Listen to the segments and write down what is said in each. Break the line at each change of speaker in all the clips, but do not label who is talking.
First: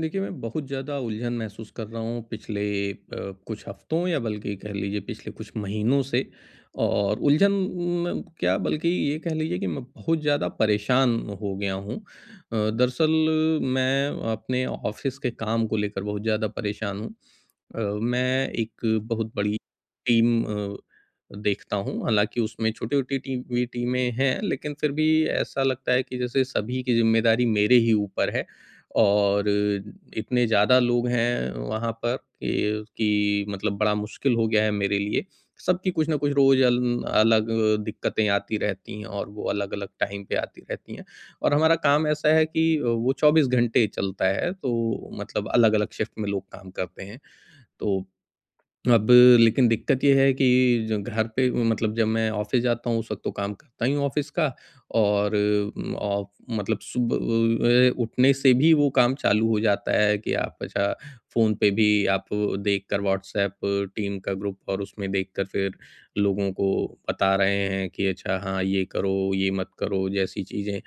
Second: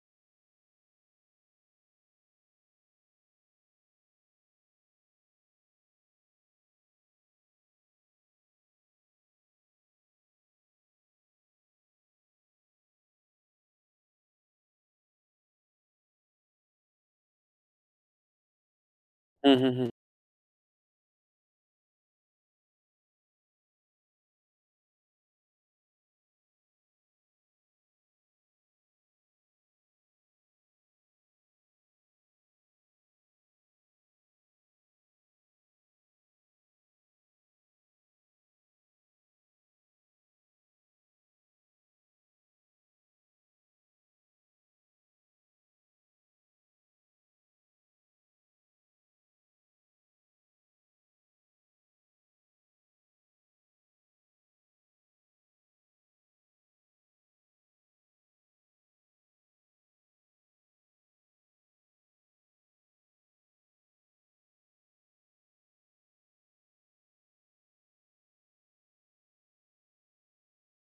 देखिए, मैं बहुत ज़्यादा उलझन महसूस कर रहा हूँ पिछले अ, कुछ हफ्तों या बल्कि कह लीजिए पिछले कुछ महीनों से, और उलझन क्या बल्कि ये कह लीजिए कि मैं बहुत ज़्यादा परेशान हो गया हूँ। दरअसल मैं अपने ऑफ़िस के काम को लेकर बहुत ज़्यादा परेशान हूँ। मैं एक बहुत
हुँ,
बड़ी
हुँ, हुँ।
टीम देखता हूँ, हालाँकि उसमें छोटी-छोटी टी भी टीमें हैं, लेकिन फिर भी ऐसा लगता है कि जैसे सभी की ज़िम्मेदारी मेरे ही ऊपर है। और इतने ज़्यादा लोग हैं वहाँ पर कि मतलब बड़ा मुश्किल हो गया है मेरे लिए। सबकी कुछ न कुछ रोज़ अल अलग दिक्कतें आती रहती हैं, और वो अलग-अलग टाइम पे आती रहती हैं। और हमारा काम ऐसा है कि वो 24 घंटे चलता है, तो मतलब अलग-अलग शिफ्ट में लोग काम करते हैं। तो अब, लेकिन दिक्कत ये है कि ज घर पे मतलब जब मैं ऑफ़िस जाता हूँ, उस वक़्त तो काम करता ही हूँ ऑफ़िस का। और ऑफ मतलब सुबह उठने से भी वो काम चालू हो जाता है कि आप अच्छा फ़ोन पे भी आप देख कर व्हाट्सएप टीम का ग्रुप और उसमें देख कर फिर लोगों को बता रहे हैं कि अच्छा हाँ, ये करो, ये मत करो जैसी चीज़ें।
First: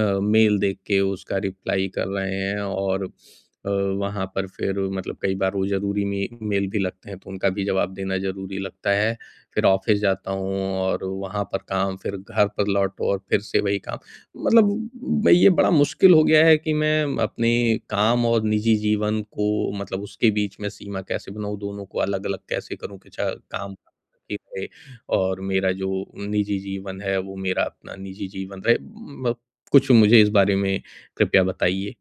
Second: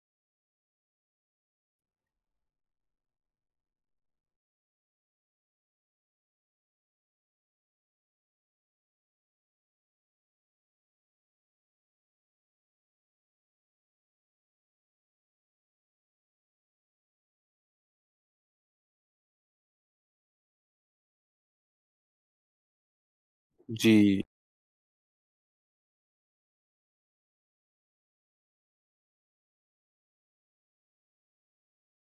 मेल देख के उसका रिप्लाई कर रहे हैं, और अ, वहाँ पर फिर मतलब कई बार वो ज़रूरी मे मेल भी लगते हैं, तो उनका भी जवाब देना ज़रूरी लगता है। फिर ऑफ़िस जाता हूँ और वहाँ पर काम, फिर घर पर लौटो और फिर से वही काम। मतलब मैं, ये बड़ा मुश्किल हो गया है कि मैं अपने काम और निजी जीवन को मतलब उसके बीच में सीमा कैसे बनाऊँ, दोनों को अलग-अलग कैसे करूँ कि चा काम
जी।
ही रहे और मेरा जो निजी जीवन है, वो मेरा अपना निजी जीवन रहे। म कुछ मुझे इस बारे में कृपया बताइए।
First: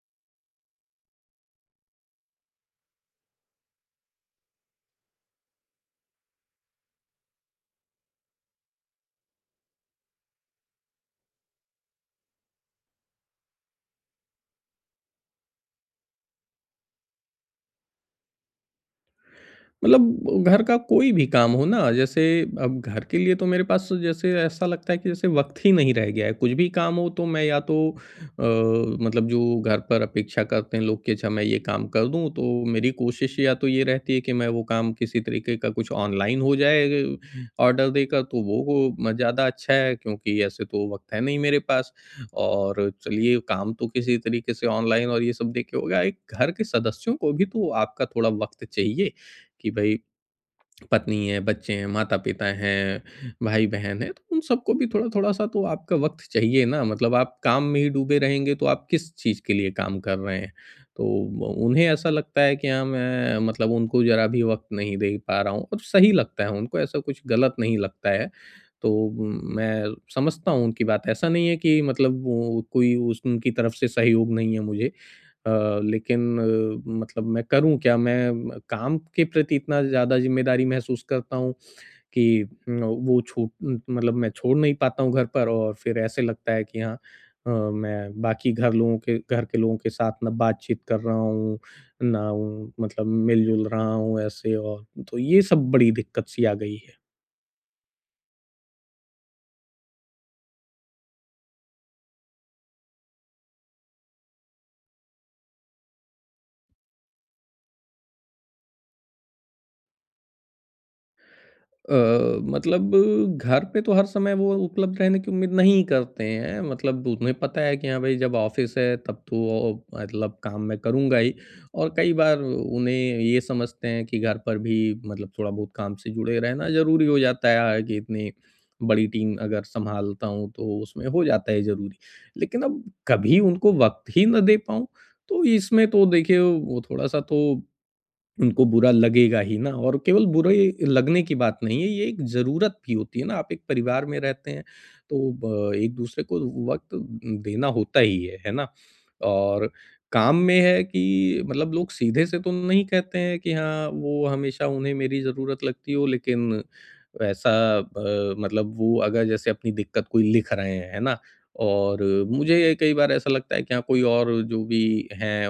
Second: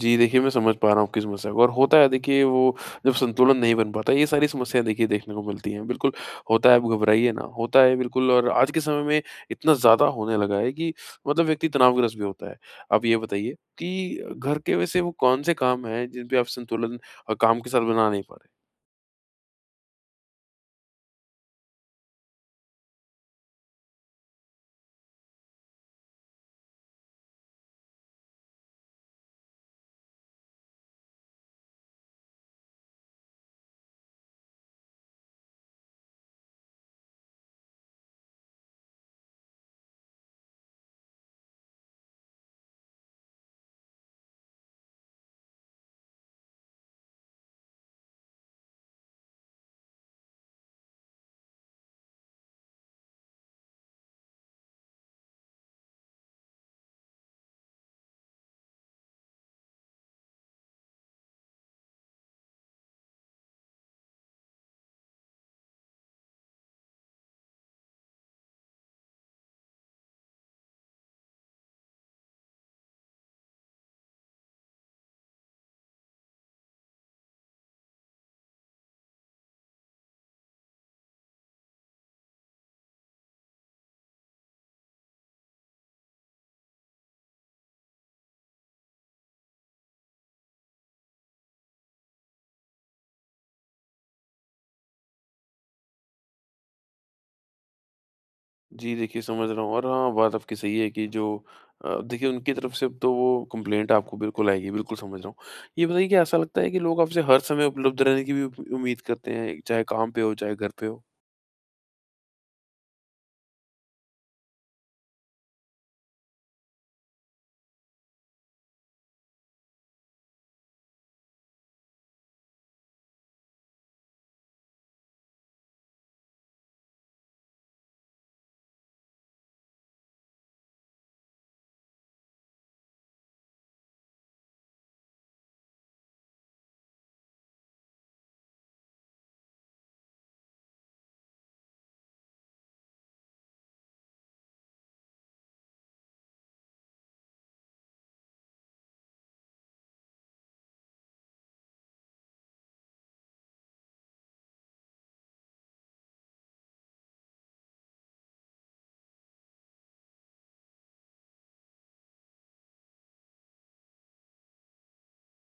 जी, देखिए मैं समझ पा रहा हूँ किस समस्या को और होता है देखिए वो जब संतुलन नहीं बन पाता ये सारी समस्याएँ देखिए देखने को मिलती हैं। बिल्कुल होता है, आप घबराइए ना, होता है बिल्कुल और आज के समय में इतना ज़्यादा होने लगा है कि मतलब व्यक्ति तनावग्रस्त भी होता है। आप ये बताइए कि घर के वैसे वो कौन से काम हैं जिन पे आप संतुलन काम के साथ बना नहीं पा
मतलब घर का कोई भी काम हो ना, जैसे अब घर के लिए तो मेरे पास तो जैसे ऐसा लगता है कि जैसे वक्त ही नहीं रह गया है, कुछ भी काम हो तो मैं या तो अ, मतलब जो घर पर अपेक्षा करते हैं लोग कि अच्छा मैं ये काम कर दूं, तो मेरी कोशिश या तो ये रहती है कि मैं वो काम किसी तरीके का कुछ ऑनलाइन हो जाए ऑर्डर देकर, तो वो ज़्यादा अच्छा है क्योंकि ऐसे तो वक्त है नहीं मेरे पास। और चलिए काम तो किसी तरीके से ऑनलाइन और ये सब देख के हो गया, एक घर के सदस्यों को भी तो आपका थोड़ा वक्त चाहिए कि भई पत्नी है, बच्चे हैं, माता-पिता हैं, भाई-बहन हैं, तो उन सबको भी थोड़ा-थोड़ा सा तो आपका वक़्त चाहिए ना। मतलब आप काम में ही डूबे रहेंगे तो आप किस चीज़ के लिए काम कर रहे हैं? तो ब उन्हें ऐसा लगता है कि हाँ, मैं मतलब उनको ज़रा भी वक़्त नहीं दे पा रहा हूँ, और सही लगता है उनको, ऐसा कुछ गलत नहीं लगता है। तो मैं समझता हूँ उनकी बात, ऐसा नहीं है कि मतलब वो कोई उस उनकी तरफ से सहयोग नहीं है मुझे। अ, लेकिन मतलब मैं करूँ क्या? मैं काम के प्रति इतना ज़्यादा ज़िम्मेदारी महसूस करता हूँ कि वो छूट मतलब मैं छोड़ नहीं पाता हूँ घर पर, और फिर ऐसे लगता है कि हाँ मैं बाकी घर के लोगों के साथ ना बातचीत कर रहा हूँ, ना मतलब मिल-जुल रहा हूँ ऐसे, और तो ये सब बड़ी दिक्कत सी आ गई है।
जी, देखिए समझ रहा हूँ और हाँ, बात आपकी सही है कि जो देखिए उनकी तरफ से तो वो कंप्लेंट आपको बिल्कुल आएगी, बिल्कुल समझ रहा हूँ। ये बताइए कि ऐसा लगता है कि लोग आपसे हर समय उपलब्ध रहने की भी उप उम्मीद करते हैं, चाहे काम पे हो, चाहे घर पे हो?
मतलब घर पे तो हर समय वो उपलब्ध रहने की उम्मीद नहीं करते हैं, मतलब उन्हें पता है कि हाँ भाई, जब ऑफिस है तब तो वो मतलब काम मैं करूँगा ही, और कई बार उन्हें ये समझते हैं कि घर पर भी मतलब थोड़ा बहुत काम से जुड़े रहना ज़रूरी हो जाता है कि इतनी बड़ी टीम अगर संभालता हूँ तो उसमें हो जाता है ज़रूरी। लेकिन अब कभी उनको वक्त ही ना दे पाऊँ, तो इसमें तो देखिए वो थोड़ा सा तो उनको बुरा लगेगा ही ना, और केवल बुरे लगने की बात नहीं है, ये एक ज़रूरत भी होती है ना, आप एक परिवार में रहते हैं, तो ब एक-दूसरे को वक़्त देना होता ही है ना? और काम में है कि मतलब लोग सीधे से तो नहीं कहते हैं कि हाँ, वो हमेशा उन्हें मेरी ज़रूरत लगती हो, लेकिन ऐसा मतलब वो अगर जैसे अपनी दिक्कत कोई लिख रहे हैं, है ना? और मुझे कई बार ऐसा लगता है कि हाँ, कोई और जो भी हैं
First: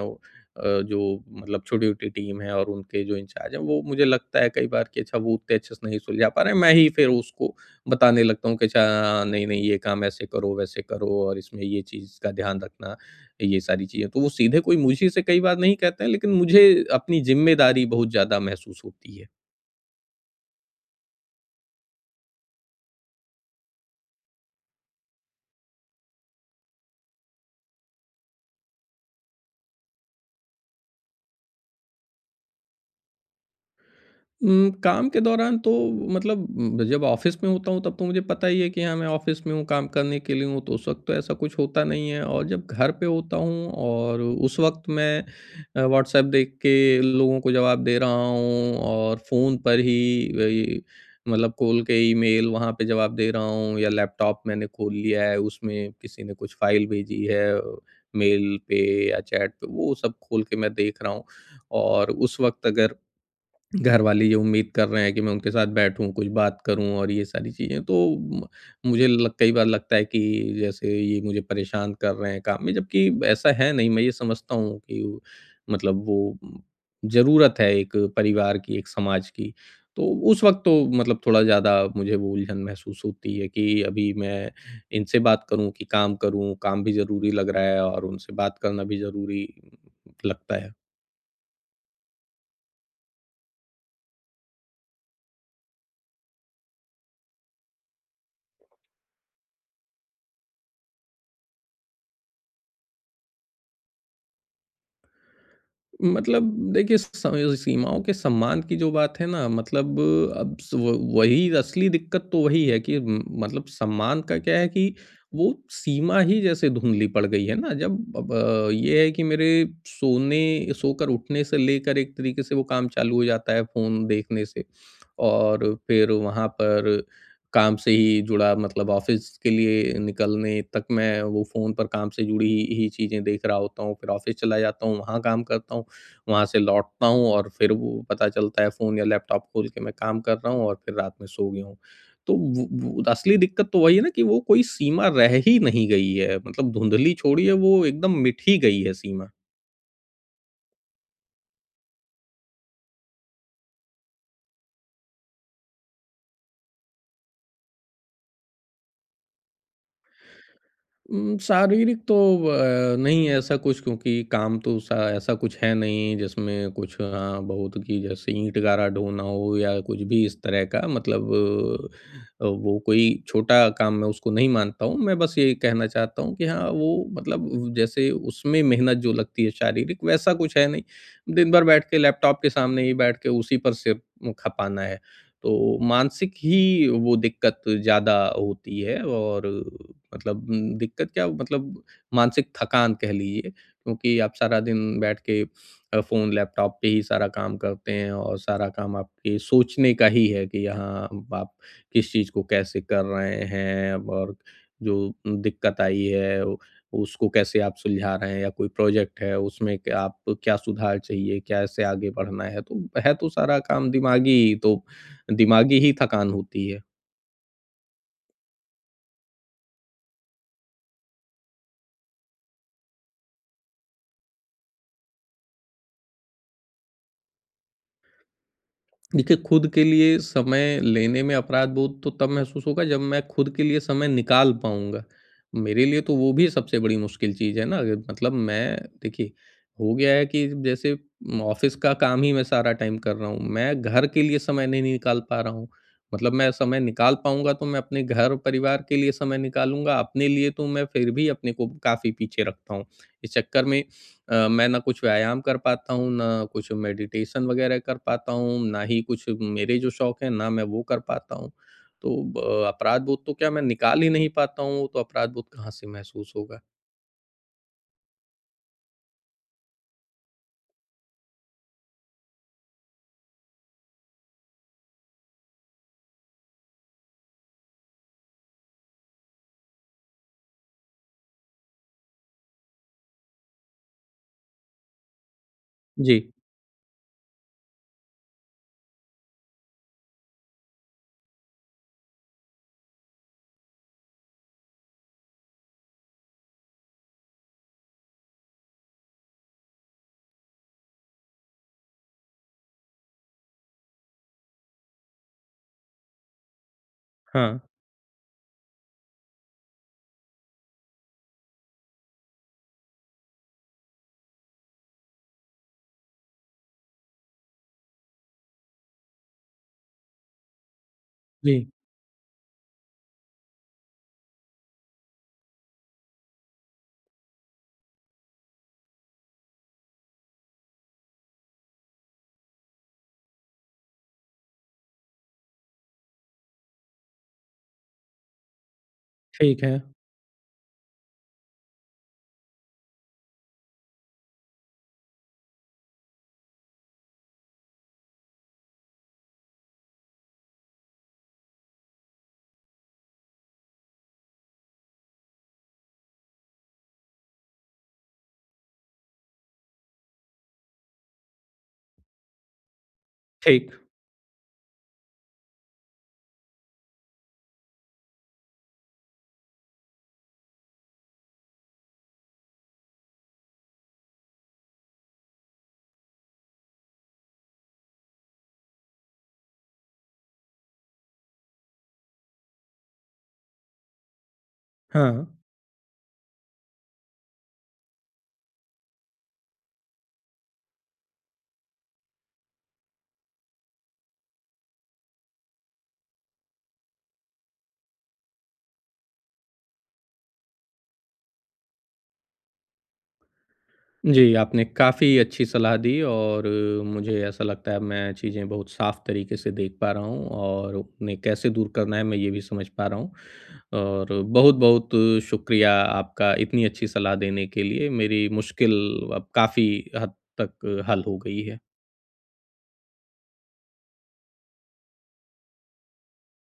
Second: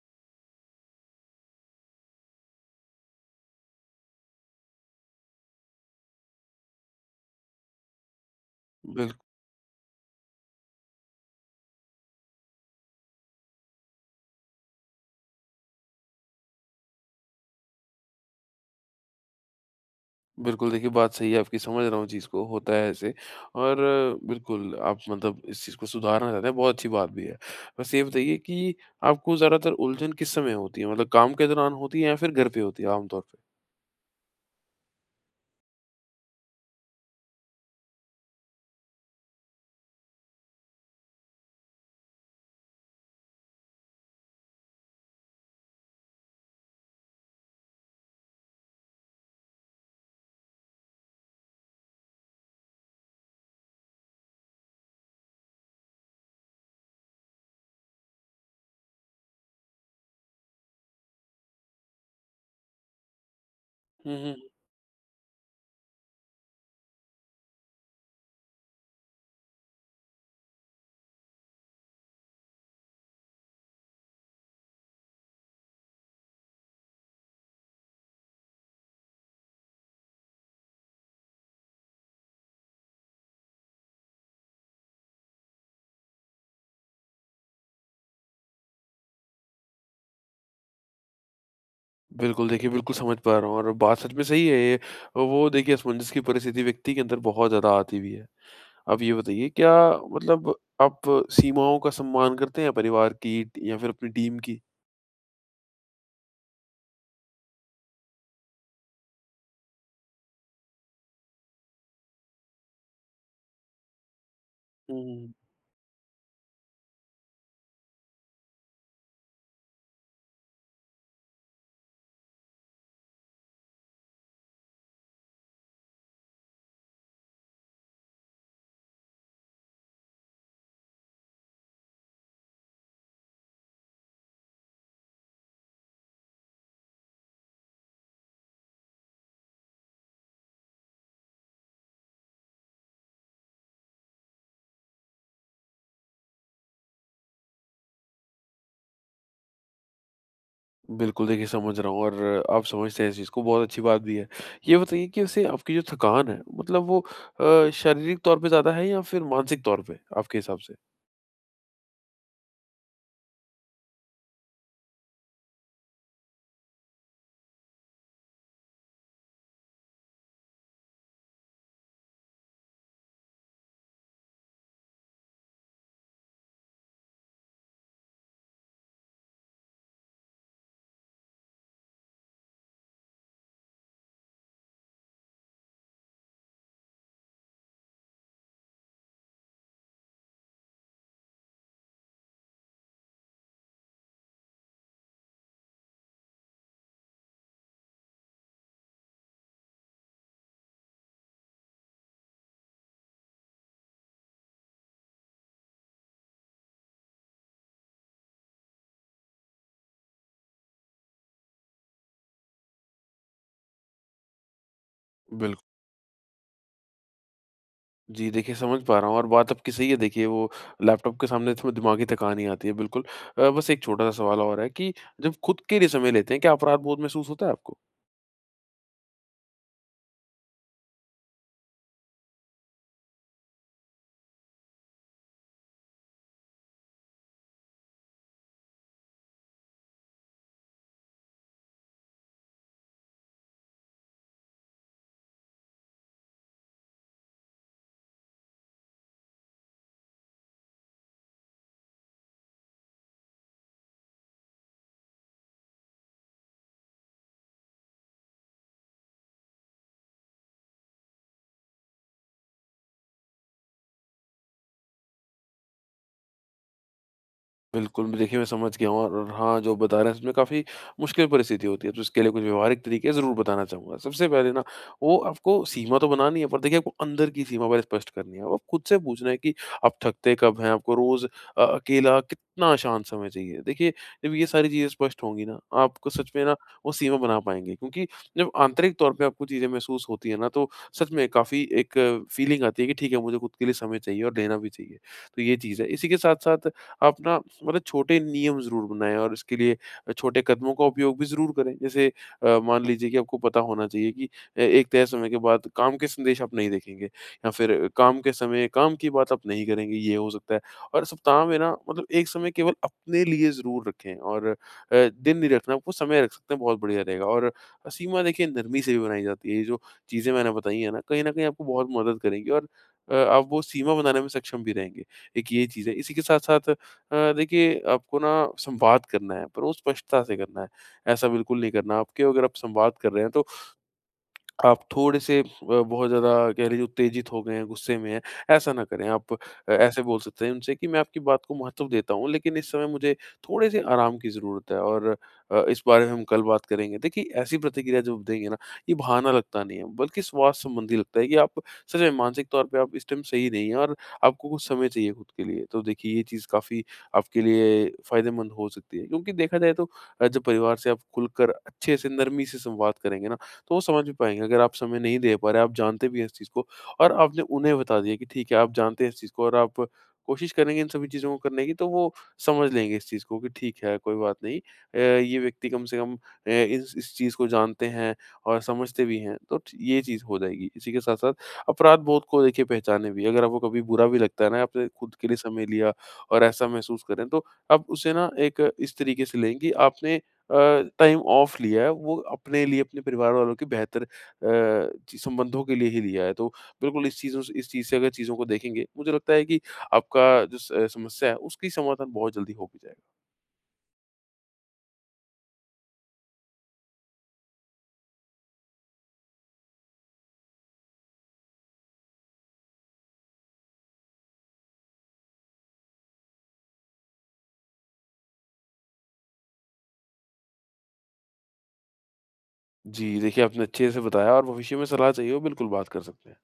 जो मतलब छोटी-छोटी टीम है और उनके जो इंचार्ज हैं, वो मुझे लगता है कई बार कि अच्छा वो उतने अच्छे से नहीं सुलझा पा रहे हैं। मैं ही फिर उसको बताने लगता हूँ कि अच्छा,
बिल
"हाँ, नहीं, नहीं, ये काम ऐसे करो, वैसे करो और इसमें ये चीज़ का ध्यान रखना", ये सारी चीज़ें। तो वो सीधे कोई मुंशी से कई बार नहीं कहते हैं, लेकिन मुझे अपनी ज़िम्मेदारी बहुत ज़्यादा महसूस होती है।
बिल्कुल, देखिए बात सही है आपकी, समझ रहा हूँ चीज़ को, होता है ऐसे और बिल्कुल आप मतलब इस चीज़ को सुधारना चाहते हैं, बहुत अच्छी बात भी है। बस ये बताइए कि आपको ज़्यादातर उलझन किस समय होती है? मतलब काम के दौरान होती है या फिर घर पे होती है आम तौर पे?
काम के दौरान तो मतलब जब ऑफ़िस में होता हूँ तब तो मुझे पता ही है कि हाँ, मैं ऑफ़िस में हूँ, काम करने के लिए हूँ, तो उस वक़्त तो ऐसा कुछ होता नहीं है। और जब घर पे होता हूँ और उस वक़्त मैं व्हाट्सऐप देख के लोगों को जवाब दे रहा हूँ, और फ़ोन पर ही वही मतलब खोल के ईमेल वहाँ पे जवाब दे रहा हूँ, या लैपटॉप मैंने खोल लिया है, उसमें किसी ने कुछ फ़ाइल भेजी है मेल पे या चैट पे, वो सब खोल के मैं देख रहा हूँ। और उस वक़्त अगर
हुँ,
घरवाले ये
हुँ।
उम्मीद कर रहे हैं कि मैं उनके साथ बैठूँ, कुछ बात करूँ, और ये सारी चीज़ें। तो म मुझे लग कई बार लगता है कि जैसे ये मुझे परेशान कर रहे हैं काम में, जबकि ऐसा है नहीं। मैं ये समझता हूँ कि मतलब वो ज़रूरत है एक परिवार की, एक समाज की। तो उस वक़्त तो मतलब थोड़ा ज़्यादा मुझे वो उलझन महसूस होती है कि अभी मैं इनसे बात करूँ कि काम करूँ? काम भी ज़रूरी लग रहा है और उनसे बात करना भी ज़रूरी लगता है।
बिल्कुल, देखिए बिल्कुल समझ पा रहा हूँ और बात सच में सही है ये। वो देखिए असमंजस की परिस्थिति व्यक्ति के अंदर बहुत ज़्यादा आती भी है। आप ये बताइए क्या मतलब आप सीमाओं का सम्मान करते हैं परिवार की या फिर अपनी टीम की?
मतलब देखिए, स सीमाओं के सम्मान की जो बात है ना, मतलब अब स व वही असली दिक्कत तो वही है कि म मतलब सम्मान का क्या है कि
हुँ।
वो सीमा ही जैसे धुँधली पड़ गई है ना। जब अब ये है कि मेरे सोने सोकर उठने से लेकर एक तरीके से वो काम चालू हो जाता है फ़ोन देखने से। और फिर वहाँ पर काम से ही जुड़ा, मतलब ऑफ़िस के लिए निकलने तक मैं वो फ़ोन पर काम से जुड़ी ही चीज़ें देख रहा होता हूँ, फिर ऑफ़िस चला जाता हूँ, वहाँ काम करता हूँ, वहाँ से लौटता हूँ, और फिर वो पता चलता है फ़ोन या लैपटॉप खोल के मैं काम कर रहा हूँ, और फिर रात में सो गया हूँ। तो वो असली दिक्कत तो वही है ना कि वो कोई सीमा रह ही नहीं गई है, मतलब धुंधली छोड़िए, वो एकदम मिट ही गई है सीमा।
बिल्कुल देखिए समझ रहा हूँ और आप समझते हैं इस चीज़ को बहुत अच्छी बात भी है। ये बताइए कि वैसे आपकी जो थकान है मतलब वो शारीरिक तौर पे ज़्यादा है या फिर मानसिक तौर पे आपके हिसाब से?
शारीरिक तो नहीं ऐसा कुछ, क्योंकि काम तो सा ऐसा कुछ है नहीं जिसमें कुछ हाँ, बहुत कि जैसे ईंट गारा ढोना हो या कुछ भी इस तरह का, मतलब वो कोई छोटा काम मैं उसको नहीं मानता हूँ। मैं बस ये कहना चाहता हूँ कि हाँ, वो मतलब जैसे उसमें मेहनत जो लगती है शारीरिक वैसा कुछ है नहीं। दिन भर बैठ के लैपटॉप के सामने ही बैठ के उसी पर सिर खपाना है। तो मानसिक ही वो दिक्कत ज़्यादा होती है, और मतलब दिक्कत क्या मतलब मानसिक थकान कह लीजिए, क्योंकि आप सारा दिन बैठ के फ़ोन, लैपटॉप पे ही सारा काम करते हैं, और सारा काम आपके सोचने का ही है कि यहाँ आप किस चीज़ को कैसे कर रहे हैं, और जो दिक्कत आई है उसको कैसे आप सुलझा रहे हैं, या कोई प्रोजेक्ट है उसमें क्या आप क्या सुधार चाहिए, कैसे आगे बढ़ना है तो सारा काम दिमागी, तो
बिल्कुल।
दिमागी ही थकान होती है।
जी, देखिए समझ पा रहा हूँ और बात आपकी सही है देखिए वो लैपटॉप के सामने तो दिमागी थकान ही आती है बिल्कुल। बस एक छोटा-सा सवाल और है कि जब खुद के लिए समय लेते हैं, क्या अपराध बोध महसूस होता है आपको?
देखिए, खुद के लिए समय लेने में अपराध-बोध तो तब महसूस होगा जब मैं खुद के लिए समय निकाल पाऊँगा। मेरे लिए तो वो भी सबसे बड़ी मुश्किल चीज़ है ना, मतलब मैं देखिए, हो गया है कि जैसे ऑफ़िस का काम ही मैं सारा टाइम कर रहा हूँ। मैं घर के लिए समय नहीं निकाल पा रहा हूँ। मतलब मैं समय निकाल पाऊँगा तो मैं अपने घर-परिवार के लिए समय निकालूँगा, अपने लिए तो मैं फिर भी अपने को काफ़ी पीछे रखता हूँ। इस चक्कर में मैं ना कुछ व्यायाम कर पाता हूँ, ना कुछ मेडिटेशन वगैरह कर पाता हूँ, ना ही कुछ मेरे जो शौक हैं, ना मैं वो कर पाता हूँ। तो ब अपराध बोध तो क्या मैं निकाल ही नहीं पाता हूँ, तो अपराध बोध कहाँ से महसूस होगा?
बिल्कुल, देखिए मैं समझ गया हूँ और हाँ, जो बता रहे हैं सच में काफ़ी मुश्किल परिस्थिति होती है, तो इसके लिए कुछ व्यवहारिक तरीके ज़रूर बताना चाहूँगा। सबसे पहले ना, वो आपको सीमा तो बनानी है, पर देखिए आपको अंदर की सीमा पहले स्पष्ट करनी है। अब आप खुद से पूछना है कि आप थकते कब हैं, आपको रोज़ अकेला कितना शांत समय चाहिए। देखिए, जब ये सारी चीज़ें स्पष्ट होंगी ना, आपको सच
जी,
में ना वो सीमा बना पाएँगे क्योंकि जब आंतरिक तौर पे आपको चीज़ें महसूस होती हैं ना, तो सच में काफ़ी एक फीलिंग आती है कि ठीक है, मुझे खुद के लिए समय चाहिए और लेना भी चाहिए। तो ये चीज़ है। इसी के साथ-साथ आप ना मतलब छोटे नियम ज़रूर बनाएँ और इसके लिए छोटे कदमों का उपयोग भी ज़रूर करें। जैसे मान लीजिए कि आपको पता होना चाहिए कि एक तय समय के बाद काम के संदेश आप नहीं देखेंगे या
हाँ।
फिर काम के समय काम की बात आप नहीं करेंगे, ये हो सकता है। और सप्ताह में ना मतलब एक समय केवल अपने लिए ज़रूर रखें और दिन नहीं रखना, आपको समय रख सकते हैं, बहुत बढ़िया रहेगा। और सीमा देखिए नरमी से भी बनाई जाती है। ये जो चीज़ें मैंने बताई हैं ना, कहीं न कहीं आपको
जी,
बहुत मदद करेंगी और आप वो सीमा बनाने में सक्षम भी रहेंगे। एक ये चीज़ है। इसी के साथ-साथ देखिए आपको ना संवाद करना है पर वो स्पष्टता से करना है। ऐसा बिल्कुल नहीं करना, आपके अगर आप संवाद कर रहे हैं तो आप थोड़े से बहुत ज़्यादा कह लीजिए उत्तेजित हो गए हैं, गुस्से में हैं, ऐसा ना करें। आप
ठीक है।
ऐसे बोल सकते हैं उनसे कि मैं आपकी बात को महत्व देता हूँ, लेकिन इस समय मुझे थोड़े से आराम की ज़रूरत है और इस बारे में हम कल बात करेंगे। देखिए, ऐसी प्रतिक्रिया जब देंगे ना, ये बहाना लगता नहीं है, बल्कि स्वास्थ्य संबंधी लगता है कि आप सच में मानसिक तौर पे आप इस टाइम सही नहीं हैं और आपको कुछ समय चाहिए खुद के लिए। तो देखिए, ये चीज़ काफ़ी आपके लिए फ़ायदेमंद हो सकती है क्योंकि देखा जाए तो जब परिवार से आप खुलकर अच्छे से नरमी से संवाद करेंगे ना, तो वो
ठीक।
समझ भी पाएँगे। अगर आप समय नहीं दे पा रहे, आप जानते भी हैं इस चीज़ को और आपने उन्हें बता दिया कि ठीक है, आप जानते हैं इस चीज़ को और आप कोशिश करेंगे इन सभी चीज़ों को करने की, तो वो समझ लेंगे इस चीज़ को कि ठीक है, कोई बात नहीं ये व्यक्ति कम से कम इस चीज़ को जानते हैं और समझते भी हैं। तो ठ ये चीज़ हो जाएगी। इसी के साथ-साथ अपराधबोध को देखिए पहचानें भी। अगर आपको कभी बुरा भी लगता है ना, आपने खुद
हाँ।
के लिए समय लिया और ऐसा महसूस करें, तो आप उसे ना एक इस तरीके से लें कि आपने अ, टाइम ऑफ लिया है, वो अपने लिए, अपने परिवार वालों के बेहतर चि संबंधों के लिए ही लिया है। तो बिल्कुल इस चीज़ से अगर चीज़ों को देखेंगे, मुझे लगता है कि आपका जो समस्या है, उसकी समाधान बहुत जल्दी हो भी जाएगा।
जी, आपने काफ़ी अच्छी सलाह दी, और मुझे ऐसा लगता है मैं चीज़ें बहुत साफ़ तरीके से देख पा रहा हूँ और उन्हें कैसे दूर करना है मैं ये भी समझ पा रहा हूँ। और बहुत-बहुत शुक्रिया आपका इतनी अच्छी सलाह देने के लिए, मेरी मुश्किल अब काफ़ी हद तक हल हो गई है।
जी, देखिए आपने अच्छे से बताया और भविष्य में सलाह चाहिए हो, बिल्कुल बात कर सकते हैं।